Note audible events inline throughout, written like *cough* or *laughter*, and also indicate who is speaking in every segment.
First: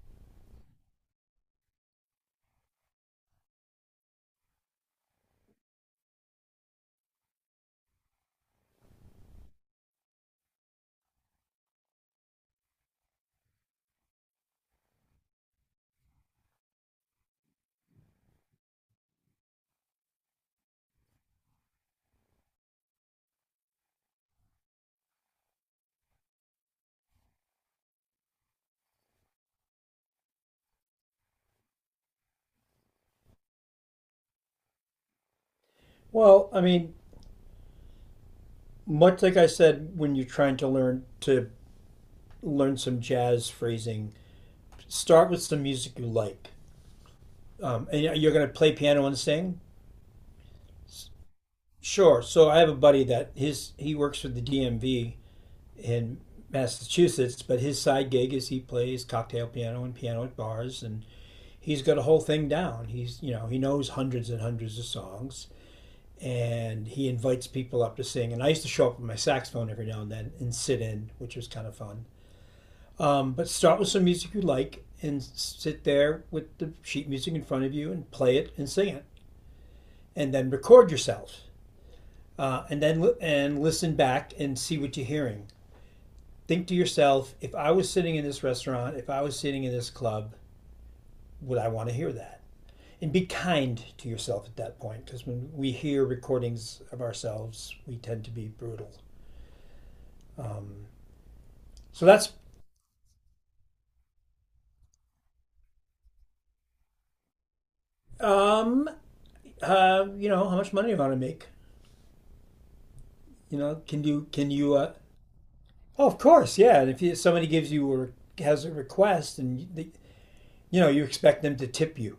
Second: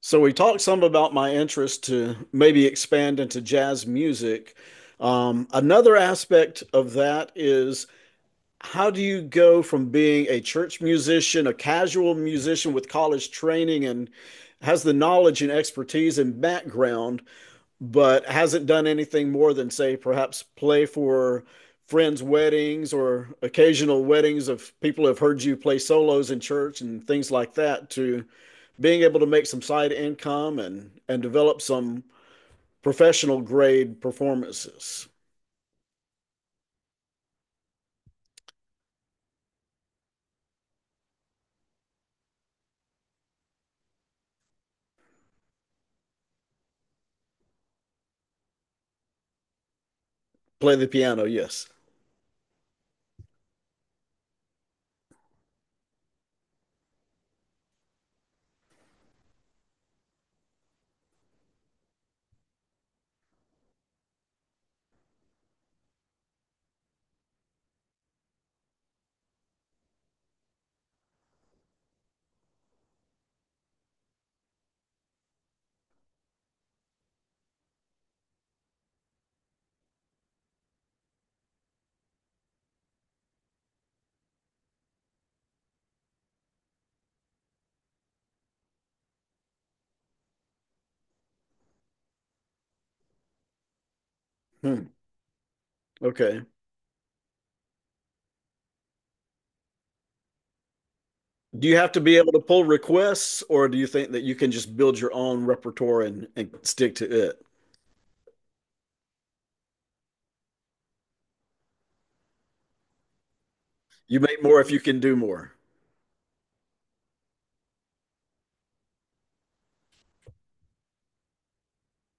Speaker 1: So we talked some about my interest to maybe expand into jazz music. Another aspect of that is how do you go from being a church musician, a casual musician with college training and has the knowledge and expertise and background, but hasn't done anything more than, say, perhaps play for friends' weddings or occasional weddings of people who have heard you play solos in church and things like that, to being able to make some side income and develop some professional grade performances.
Speaker 2: Well, I mean, much like I said when you're trying to learn some jazz phrasing, start with some music you like. And you're going to play piano and sing?
Speaker 1: Play the piano, yes.
Speaker 2: Sure. So I have a buddy that his he works for the DMV in Massachusetts, but his side gig is he plays cocktail piano and piano at bars, and he's got a whole thing down. He's, you know, he knows hundreds and hundreds of songs, and he invites people up to sing. And I used to show up with my saxophone every now and then and sit in, which was kind of fun. But start with some music you like and sit there with the sheet music in front of you and play it and sing it, and then record yourself. And listen back and see what you're hearing. Think to yourself, if I was sitting in this restaurant, if I was sitting in this club, would I want to hear that? And be kind to yourself at that
Speaker 1: Hmm.
Speaker 2: point, because when we hear
Speaker 1: Okay.
Speaker 2: recordings of ourselves, we tend to be brutal. Um,
Speaker 1: Do you have to
Speaker 2: so
Speaker 1: be
Speaker 2: that's
Speaker 1: able to pull requests, or do you think that you can just build your own repertoire and stick to it?
Speaker 2: um, you know, how much money do you want to make? You know,
Speaker 1: You make
Speaker 2: can
Speaker 1: more if
Speaker 2: you
Speaker 1: you can do more.
Speaker 2: Oh, of course, yeah. And if somebody gives you or has a request, and you know, you expect them to tip you,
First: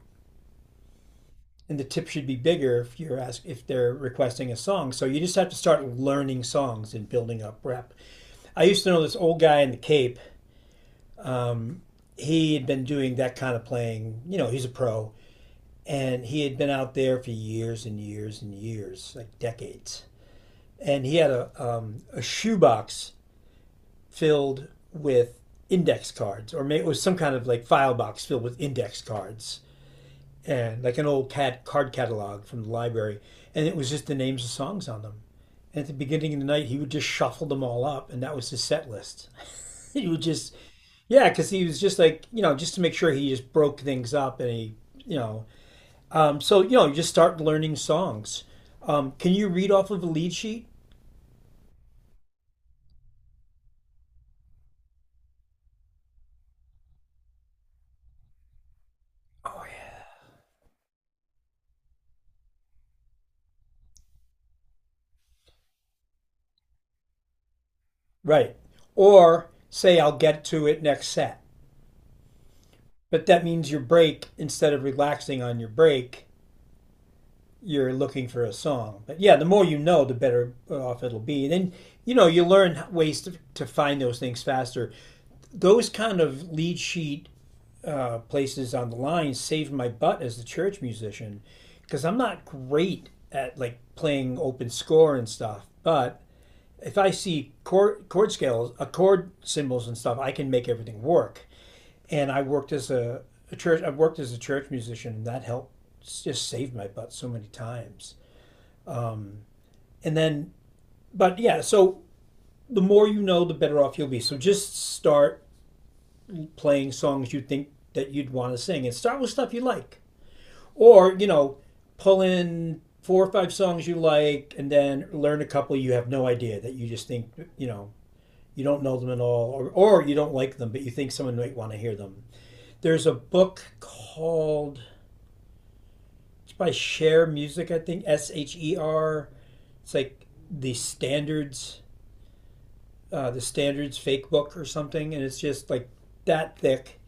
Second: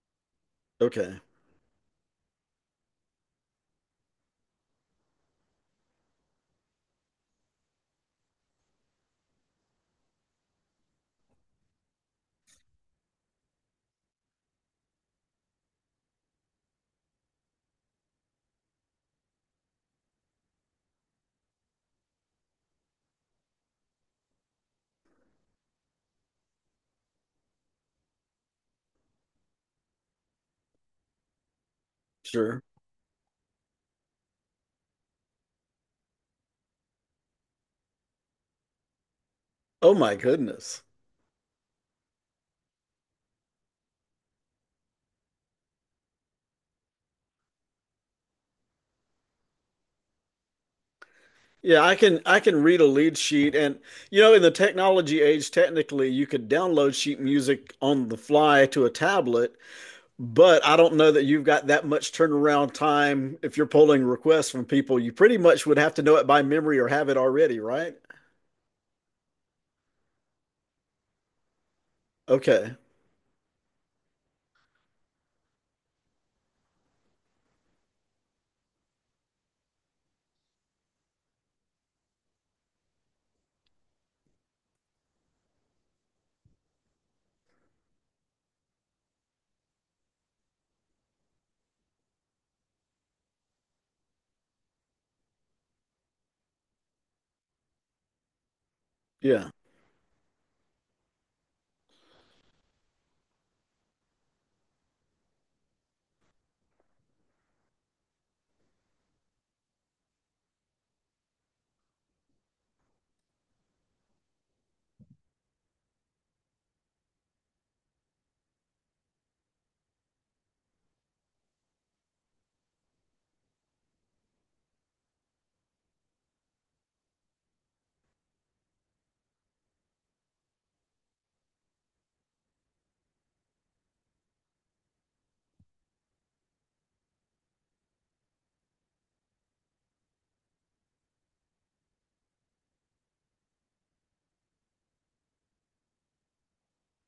Speaker 1: Okay,
Speaker 2: and the tip should be bigger if they're requesting a song. So you just have to start learning songs and building up rep. I used to know this old guy in the Cape. Um, he had been doing that kind of playing. You know, he's a pro, and he had been out there for years and years and years, like decades. And he had a shoebox filled with index cards, or maybe it was some kind of like file box filled with index cards and like an old cat card catalog
Speaker 1: sure.
Speaker 2: from the library. And it was just the names of songs on them, and at the beginning of the night he would just shuffle them all up, and that was his set list.
Speaker 1: Oh
Speaker 2: *laughs* He
Speaker 1: my
Speaker 2: would just,
Speaker 1: goodness.
Speaker 2: yeah, because he was just like, you know, just to make sure he just broke things up. And he, you know so you know, you just start learning songs. Can you read off of a lead sheet?
Speaker 1: Yeah, I can read a lead sheet and you know, in the technology age, technically you could download sheet music on the fly to a tablet.
Speaker 2: Oh yeah.
Speaker 1: But I don't know that you've got that much turnaround time if you're polling requests from people. You pretty much would have to know it by memory or have it already, right?
Speaker 2: Right, or say I'll get to it next set.
Speaker 1: Okay.
Speaker 2: But that means your break, instead of relaxing on your break, you're looking for a song. But yeah, the more you know, the better off it'll be. And then, you know, you learn ways to find those things faster. Those kind of lead sheet places on the line saved my butt as the church musician, because I'm not great at like playing open score and stuff. But if I see chord scales, chord
Speaker 1: Yeah.
Speaker 2: symbols and stuff, I can make everything work. And I worked as a church musician, and that helped just save my butt so many times. And then, but yeah, so the more you know, the better off you'll be. So just start playing songs you think that you'd want to sing, and start with stuff you like, or you know, pull in four or five songs you like, and then learn a couple you have no idea that you just think, you know, you don't know them at all, or you don't like them, but you think someone might want to hear them. There's a book called, it's by Share Music, I think. Sher. It's like the standards fake book or something, and it's just like that thick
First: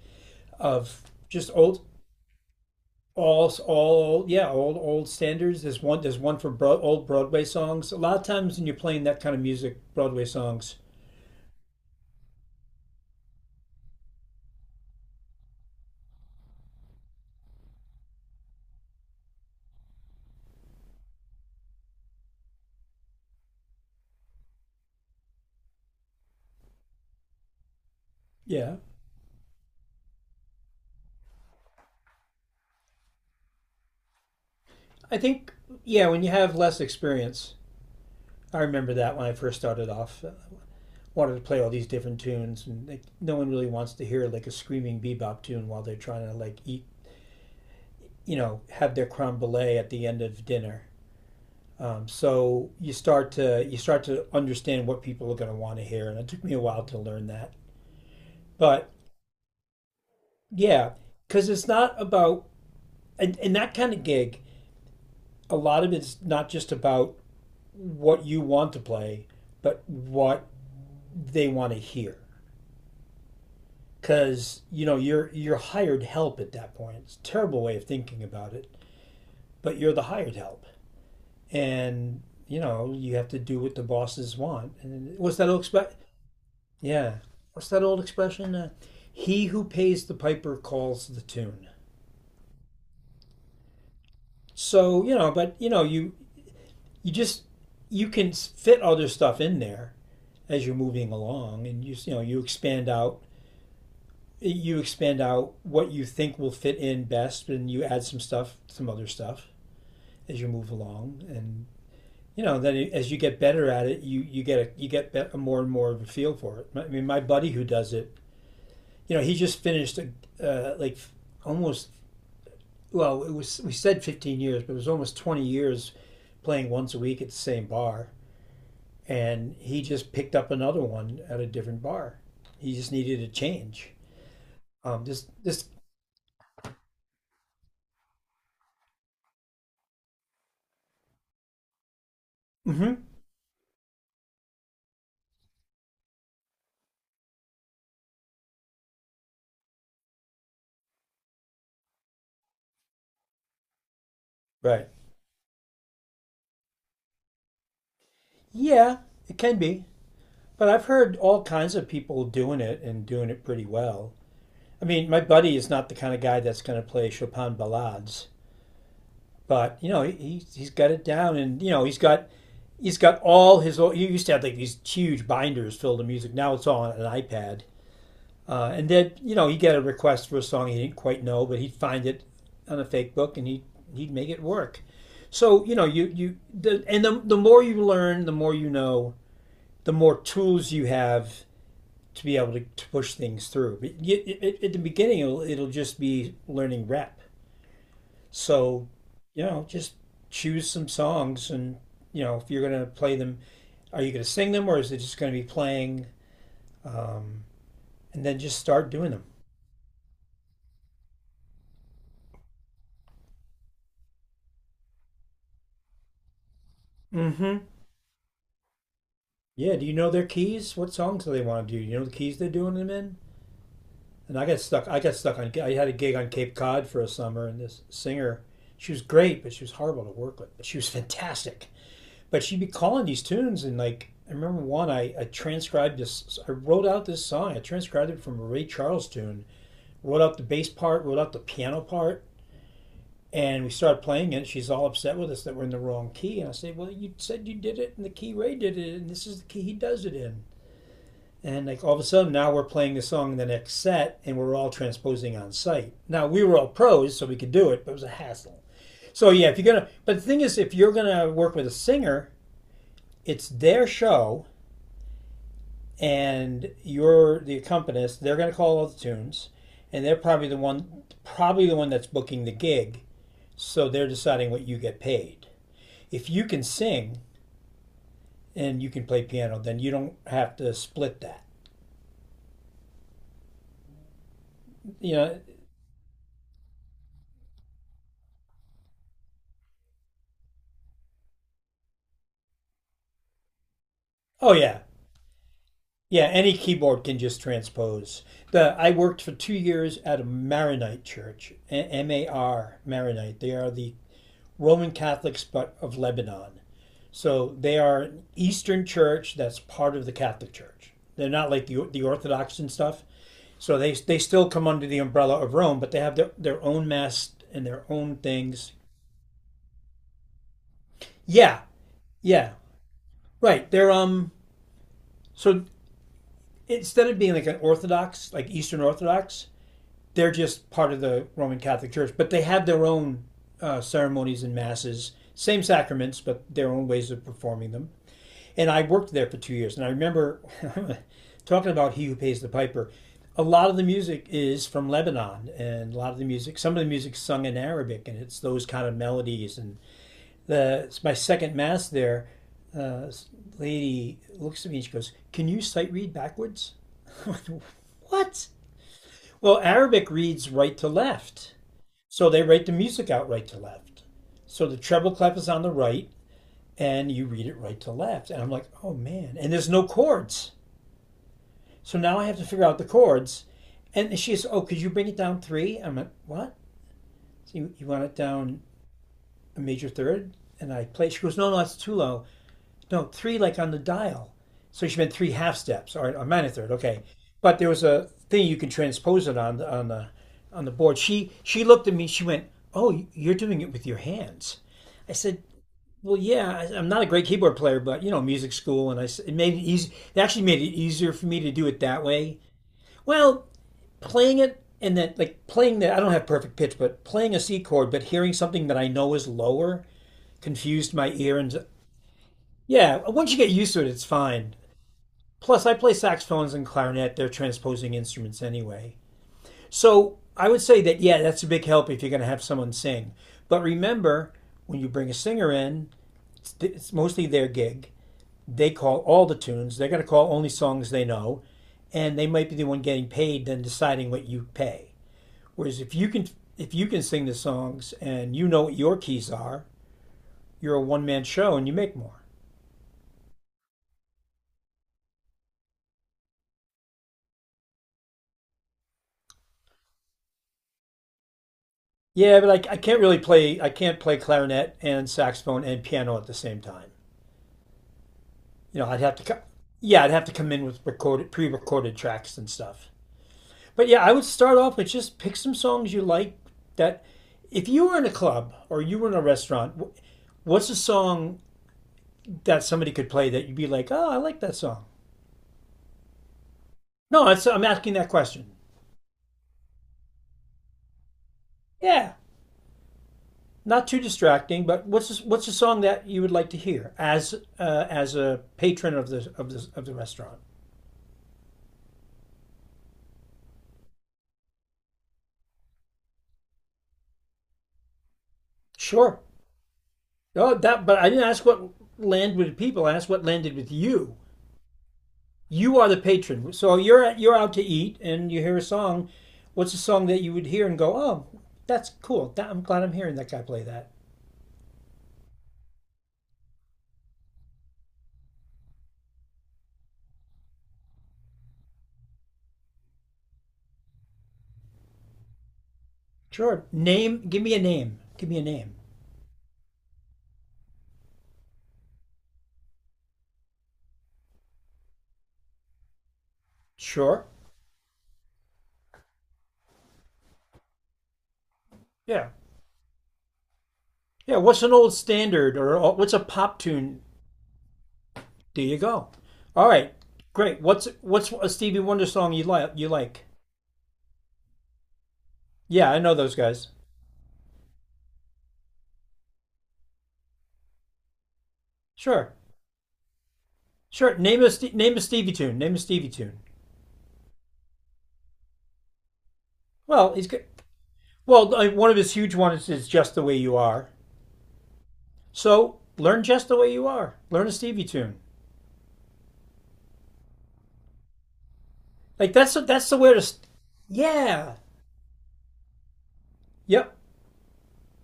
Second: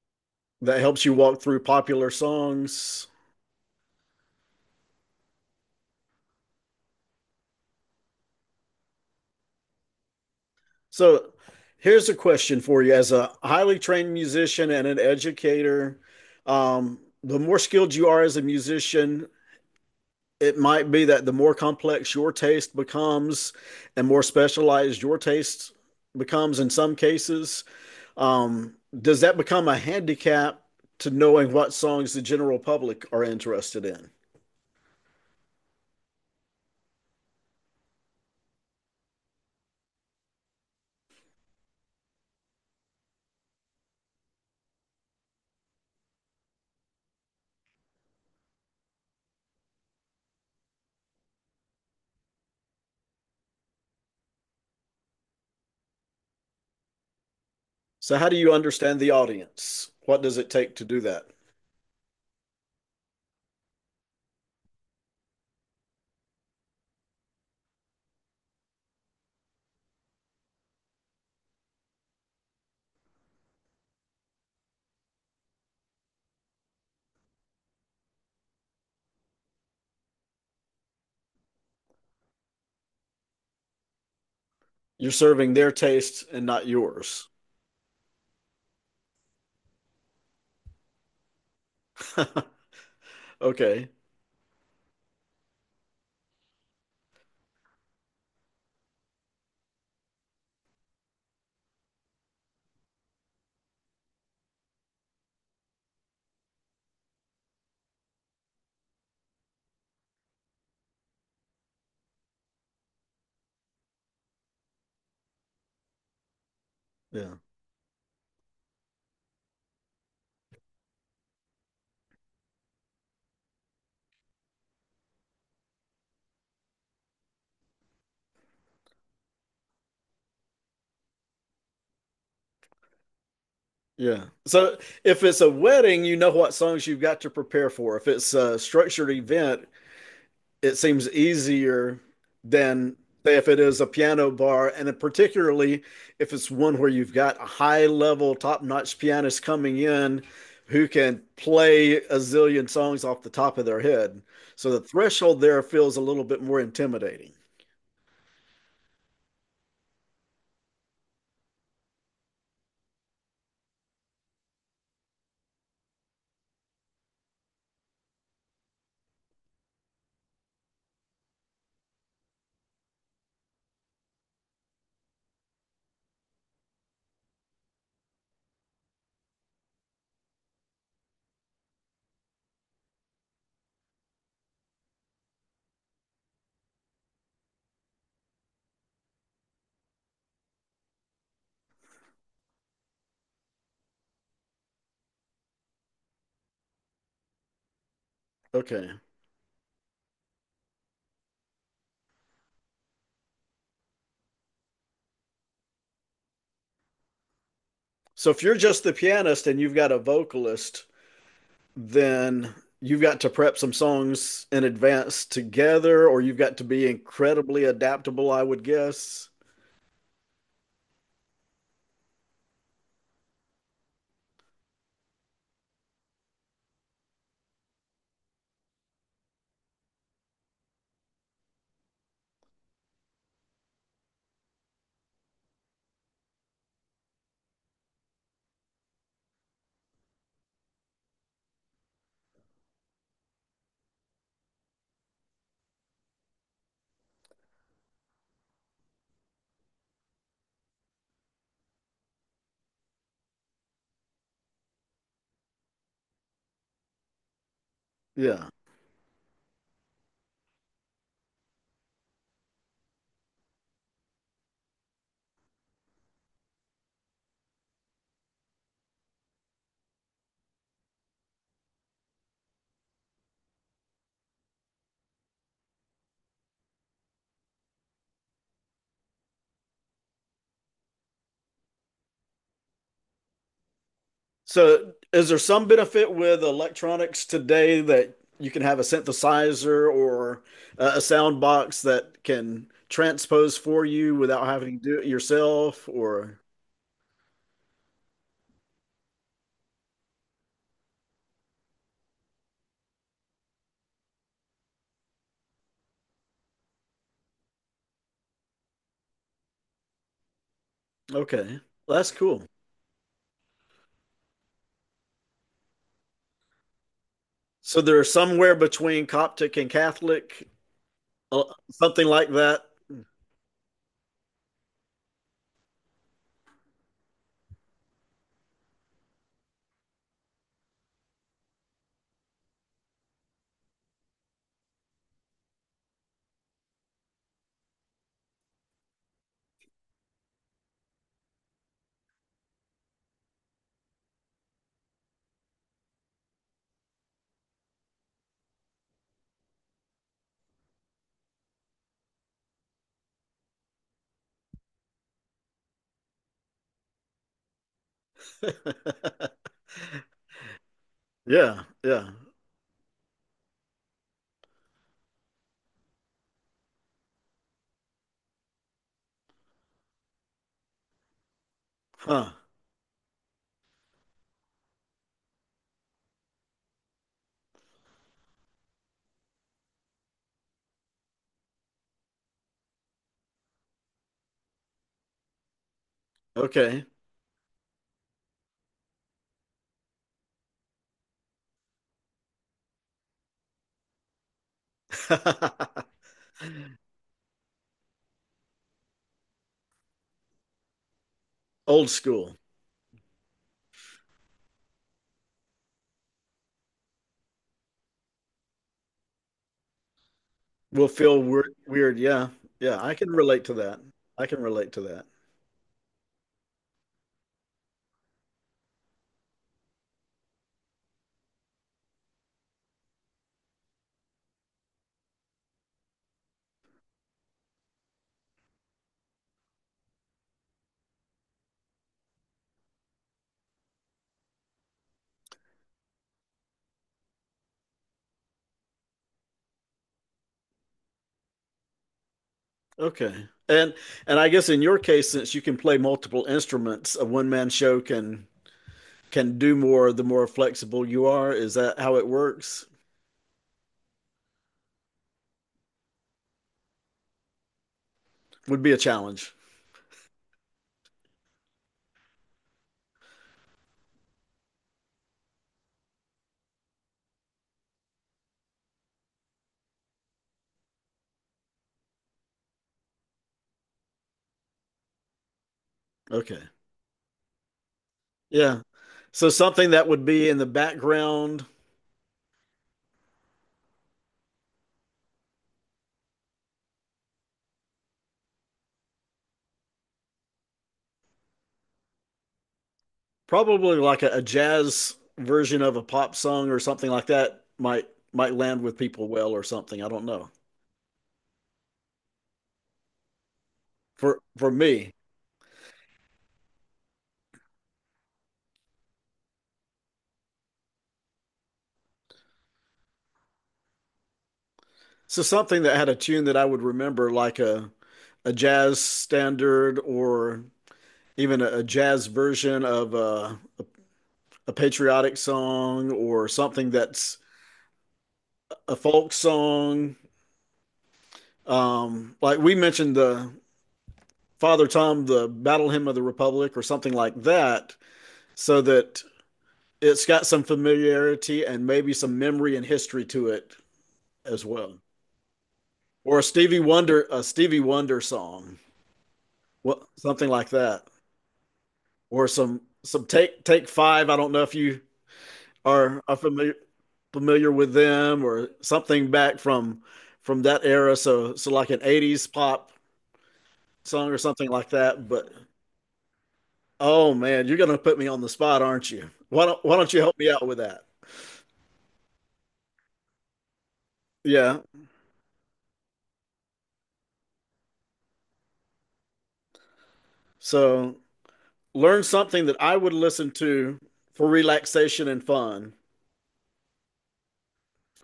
Speaker 1: That
Speaker 2: of
Speaker 1: helps you walk
Speaker 2: just
Speaker 1: through popular songs.
Speaker 2: yeah, old standards. There's one for old Broadway songs. A lot of times when you're playing that kind of music, Broadway songs,
Speaker 1: So here's a question for you as a highly trained musician and an educator. The more skilled you are as a musician, it might be that the more complex your taste becomes and more specialized your taste becomes in some cases.
Speaker 2: yeah.
Speaker 1: Does that become a handicap to knowing what songs the general public are interested in?
Speaker 2: I think, yeah, when you have less experience, I remember that when I first started off, wanted to play all these different tunes, and like no one really wants to hear like a screaming bebop tune while they're trying to like eat, you know, have their creme brulee at the end of dinner. So you start to understand what people are going to want to hear, and it took me a while to learn that.
Speaker 1: So, how do you
Speaker 2: But
Speaker 1: understand the audience? What does it take to
Speaker 2: yeah,
Speaker 1: do that?
Speaker 2: because it's not about and that kind of gig. A lot of it's not just about what you want to play, but what they want to hear, because you know you're hired help at that point. It's a terrible way of thinking about it, but you're the hired help, and you know you have to do what the bosses want.
Speaker 1: You're
Speaker 2: And what's that
Speaker 1: serving
Speaker 2: old
Speaker 1: their
Speaker 2: expression?
Speaker 1: taste and not
Speaker 2: Yeah,
Speaker 1: yours.
Speaker 2: what's that old expression? He who pays the piper calls the tune.
Speaker 1: *laughs* Okay.
Speaker 2: So you know, but you know, you just you can fit other stuff in there as you're moving along, and you know, you expand out what you think will fit in best, and you add some stuff, some other stuff as you move along. And you know, then as you get better at it, you get a more and more of a feel for it. I mean, my
Speaker 1: Yeah.
Speaker 2: buddy who does it, you know, he just finished like almost, well, it was, we said 15 years, but it was almost 20 years playing once a week at the same bar, and he just picked up another one at a different bar. He just needed a change.
Speaker 1: Yeah. So
Speaker 2: Um,
Speaker 1: if
Speaker 2: this
Speaker 1: it's a
Speaker 2: this
Speaker 1: wedding, you know what songs you've got to prepare for. If it's a structured event, it seems easier than
Speaker 2: mm-hmm,
Speaker 1: say if it is a piano bar, and particularly if it's one where you've got a high level, top notch pianist coming in who can play a zillion songs off the top of their head. So the
Speaker 2: right,
Speaker 1: threshold there feels a little bit more intimidating.
Speaker 2: yeah, it can be. But I've heard all kinds of people doing it and doing it pretty well. I mean, my buddy is not the kind of guy that's going to play Chopin ballades, but you know, he's got it down, and you know, he's got all He used to have like these huge binders filled with music. Now it's all on an iPad. And then you know, he'd get a request for a song he didn't quite know, but he'd find it on a fake book, and he'd make it work. So you know, you the, and the the more you learn, the more you know, the more tools you have to be able to push things through. But at the beginning, it'll just be learning rep. So,
Speaker 1: Okay.
Speaker 2: you know, just choose some songs, and you know, if you're going to play them, are you going to sing them, or is it just going to be playing? Um, and
Speaker 1: So
Speaker 2: then
Speaker 1: if you're
Speaker 2: just
Speaker 1: just
Speaker 2: start
Speaker 1: the
Speaker 2: doing them.
Speaker 1: pianist and you've got a vocalist, then you've got to prep some songs in advance together, or you've got to be
Speaker 2: Mm-hmm.
Speaker 1: incredibly adaptable, I would guess.
Speaker 2: Yeah. Do you know their keys? What songs do they want to do? You know the keys they're doing them in? And I got stuck. I got stuck on. I had a gig on Cape Cod for a summer, and this singer, she was great, but she was horrible to work with. She was fantastic, but she'd be calling these tunes, and like I remember one, I transcribed this. I wrote out this song. I transcribed it from a Ray Charles tune, wrote out the bass part, wrote out the piano part, and we started playing it. She's all upset with us that we're in the wrong key. And I said, well, you said you did it in the key Ray did it, and this is the key he does it in. And like all of a sudden, now we're playing the song in the next set, and we're all transposing on site. Now we were all pros, so we could do it, but it was a
Speaker 1: Yeah.
Speaker 2: hassle. So yeah, if you're gonna, but the thing is, if you're gonna work with a singer, it's their show, and you're the accompanist. They're gonna call all the tunes, and they're probably probably the one that's booking the gig. So they're deciding what you get paid. If you can sing and you can play piano, then you don't have to split that.
Speaker 1: So,
Speaker 2: You
Speaker 1: is there
Speaker 2: know,
Speaker 1: some benefit with electronics today that you can have a synthesizer or a sound box that can transpose for you without
Speaker 2: oh
Speaker 1: having
Speaker 2: yeah.
Speaker 1: to do it yourself?
Speaker 2: Yeah,
Speaker 1: Or,
Speaker 2: any keyboard can just transpose. The I worked for 2 years at a Maronite church, MAR, Maronite. They are the Roman Catholics but of Lebanon. So they are an Eastern church that's part of the Catholic Church. They're not
Speaker 1: okay.
Speaker 2: like
Speaker 1: Well,
Speaker 2: the
Speaker 1: that's cool.
Speaker 2: Orthodox and stuff. So they still come under the umbrella of Rome, but they have their own mess and
Speaker 1: So,
Speaker 2: their
Speaker 1: they're
Speaker 2: own
Speaker 1: somewhere
Speaker 2: things.
Speaker 1: between Coptic and Catholic, uh,
Speaker 2: Yeah,
Speaker 1: something like
Speaker 2: yeah,
Speaker 1: that.
Speaker 2: right. They're. So instead of being like an Orthodox, like Eastern Orthodox, they're just part of the Roman Catholic Church, but they have their own ceremonies and masses, same sacraments, but their own ways of performing them. And I worked there for 2 years. And I remember *laughs* talking about He Who Pays the Piper. A lot of the music is from Lebanon, and a lot of the music, some of the music's sung in Arabic, and it's those kind of melodies. And the it's my second mass there, this lady looks at me and she goes, "Can you sight read backwards?" *laughs* What?
Speaker 1: *laughs*
Speaker 2: Well, Arabic reads right to left,
Speaker 1: Yeah, yeah.
Speaker 2: so they write the music out right to left. So the treble clef is on the right, and you read it right to left. And I'm like, oh man. And there's no chords. So now I
Speaker 1: Huh.
Speaker 2: have to figure out the chords. And she says, oh, could you bring it down three? I'm like, what? So you want it down a major third? And I play. She goes, no, no, that's too low. No, three like on the dial. So she meant three half steps, or a minor third.
Speaker 1: Okay.
Speaker 2: Okay. But there was a thing you can transpose it on the board. She looked at me. She went, oh, you're doing it with your hands. I said,
Speaker 1: *laughs*
Speaker 2: well, yeah, am not a great keyboard player, but you know, music school, and it made it easy. It actually made it easier for me to do it
Speaker 1: Old
Speaker 2: that way.
Speaker 1: school.
Speaker 2: Well, playing it and then like playing that, I don't have perfect pitch, but playing a C chord, but hearing something that I know is lower
Speaker 1: Will
Speaker 2: confused my
Speaker 1: feel
Speaker 2: ear,
Speaker 1: weird,
Speaker 2: and
Speaker 1: weird. Yeah, yeah. I
Speaker 2: yeah,
Speaker 1: can
Speaker 2: once you
Speaker 1: relate
Speaker 2: get
Speaker 1: to
Speaker 2: used
Speaker 1: that.
Speaker 2: to it, it's
Speaker 1: I can
Speaker 2: fine.
Speaker 1: relate to that.
Speaker 2: Plus, I play saxophones and clarinet; they're transposing instruments anyway. So I would say that, yeah, that's a big help if you're going to have someone sing. But remember, when you bring a singer in, it's mostly their gig. They call all the tunes. They're going to call only songs they know, and they might be the one getting paid than deciding what you pay. Whereas if you can sing the songs and you know what your keys are, you're a one man show and you make more.
Speaker 1: Okay. And I guess in your case, since you can play multiple instruments, a one man show can do more the more flexible you are. Is that how it
Speaker 2: Yeah, but
Speaker 1: works?
Speaker 2: I can't really play. I can't play clarinet and saxophone and piano at the same time.
Speaker 1: Would be a
Speaker 2: You know, I'd have to.
Speaker 1: challenge.
Speaker 2: Co- Yeah, I'd have to come in with recorded pre recorded tracks and stuff. But yeah, I would start off with just pick some songs you like that, if you were in a club or you were in a restaurant, what's a song that somebody could play that you'd be like, "Oh, I like that song."
Speaker 1: Okay.
Speaker 2: No, it's, I'm asking that question.
Speaker 1: Yeah. So something that would be in the background,
Speaker 2: Yeah, not too distracting, but what's a song that you would like to hear as a patron of the of the of the restaurant?
Speaker 1: probably like a jazz version of a pop song or something like that might land with people
Speaker 2: Sure.
Speaker 1: well or something. I don't know.
Speaker 2: Oh, that. But I didn't ask what landed with people. I asked what landed with you.
Speaker 1: For me.
Speaker 2: You are the patron. So you're out to eat and you hear a song. What's a song that you would hear and go, "Oh, that's cool. That, I'm glad I'm hearing that guy play that."
Speaker 1: So something that had a tune that I would remember like a jazz standard or even a jazz version of a patriotic song or
Speaker 2: Sure.
Speaker 1: something that's
Speaker 2: Name. Give me a name. Give me a name.
Speaker 1: a folk song. Like we mentioned the Father Tom, the Battle Hymn of the Republic, or something like
Speaker 2: Sure.
Speaker 1: that, so that it's got some familiarity and maybe some
Speaker 2: Yeah.
Speaker 1: memory and history to it
Speaker 2: Yeah.
Speaker 1: as
Speaker 2: What's an
Speaker 1: well.
Speaker 2: old standard or what's
Speaker 1: Or
Speaker 2: a pop tune?
Speaker 1: A Stevie Wonder song,
Speaker 2: There you go. All
Speaker 1: what
Speaker 2: right.
Speaker 1: something like
Speaker 2: Great.
Speaker 1: that,
Speaker 2: What's a Stevie Wonder
Speaker 1: or
Speaker 2: song you like? You
Speaker 1: some
Speaker 2: like?
Speaker 1: take take five. I don't know if you
Speaker 2: Yeah, I know
Speaker 1: are
Speaker 2: those
Speaker 1: familiar
Speaker 2: guys.
Speaker 1: familiar with them or something back from that era. So so like an '80s
Speaker 2: Sure.
Speaker 1: pop song or
Speaker 2: Sure.
Speaker 1: something like
Speaker 2: Name a
Speaker 1: that. But
Speaker 2: Stevie tune. Name a Stevie tune.
Speaker 1: oh man, you're gonna put me on the spot, aren't you? Why don't you
Speaker 2: Well,
Speaker 1: help
Speaker 2: he's
Speaker 1: me
Speaker 2: good.
Speaker 1: out with that?
Speaker 2: Well, one of his huge ones is "Just the Way You Are."
Speaker 1: Yeah.
Speaker 2: So learn just the way you are. Learn a Stevie tune.
Speaker 1: So learn
Speaker 2: Like
Speaker 1: something
Speaker 2: that's
Speaker 1: that I
Speaker 2: that's
Speaker 1: would
Speaker 2: the way to.
Speaker 1: listen to for
Speaker 2: Yeah.
Speaker 1: relaxation and fun.
Speaker 2: Yep.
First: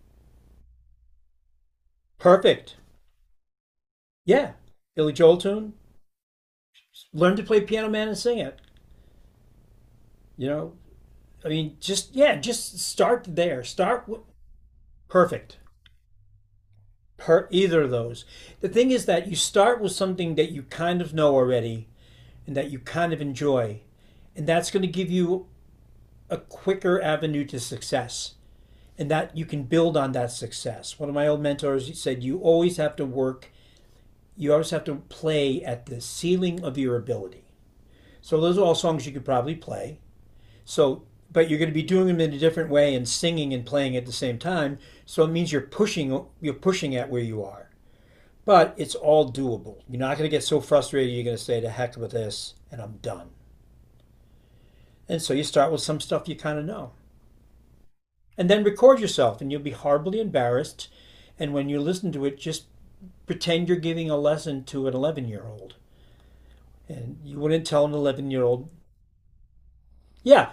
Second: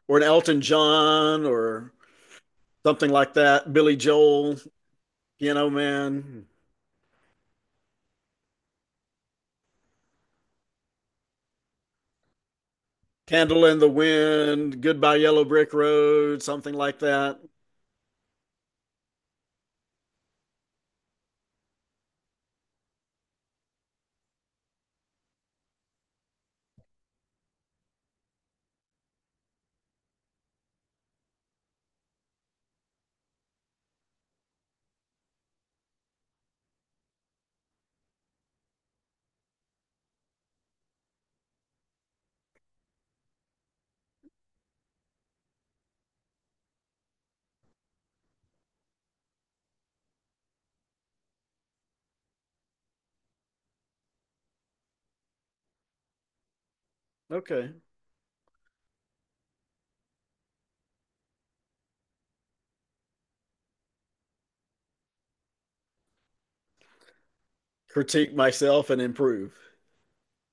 Speaker 1: Or an Elton John or
Speaker 2: Perfect.
Speaker 1: something like that. Billy
Speaker 2: Yeah.
Speaker 1: Joel,
Speaker 2: Billy Joel
Speaker 1: Piano
Speaker 2: tune.
Speaker 1: Man,
Speaker 2: Learn to play Piano Man and sing it. You know. I mean, just yeah, just start there.
Speaker 1: Candle in the
Speaker 2: Start with
Speaker 1: Wind, Goodbye Yellow
Speaker 2: perfect.
Speaker 1: Brick Road, something like that.
Speaker 2: Per either of those. The thing is that you start with something that you kind of know already and that you kind of enjoy, and that's going to give you a quicker avenue to success, and that you can build on that success. One of my old mentors said, you always have to work, you always have to play at the ceiling of your ability. So those are all songs you could probably play. So, but you're going to be doing them in a different way and singing and playing at the same time. So it means you're pushing at where you are. But it's all doable. You're not going to get so frustrated. You're going to say, "To heck with this," and I'm done. And so you start with some stuff you kind of know,
Speaker 1: Okay.
Speaker 2: and then record yourself, and you'll be horribly embarrassed. And when you listen to it, just pretend you're giving a lesson to an 11-year-old year old, and you wouldn't tell an 11-year-old
Speaker 1: Critique
Speaker 2: year old,
Speaker 1: myself and improve.
Speaker 2: yeah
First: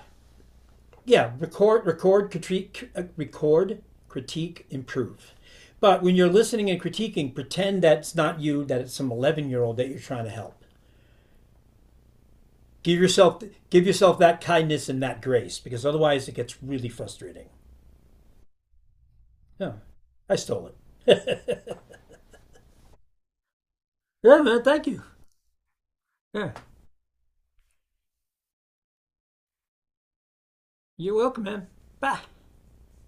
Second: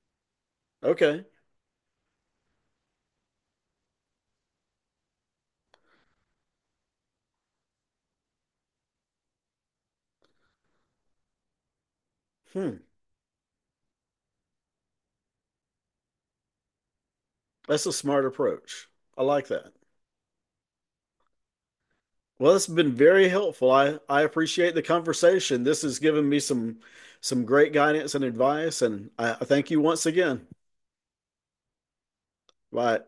Speaker 1: Okay.
Speaker 2: yeah, record, critique, record, critique, improve. But when you're listening and critiquing, pretend that's not you, that it's some 11-year-old year old that you're trying to help.
Speaker 1: Hmm.
Speaker 2: Give yourself give yourself that kindness and that grace, because otherwise it gets really frustrating.
Speaker 1: That's a smart approach. I like that.
Speaker 2: Yeah, I stole it.
Speaker 1: Well, it's been very helpful. I
Speaker 2: Yeah man,
Speaker 1: appreciate the
Speaker 2: thank you.
Speaker 1: conversation. This has given me
Speaker 2: Yeah.
Speaker 1: some great guidance and advice, and I thank you once again.
Speaker 2: You're welcome man. Bye.
Speaker 1: Bye.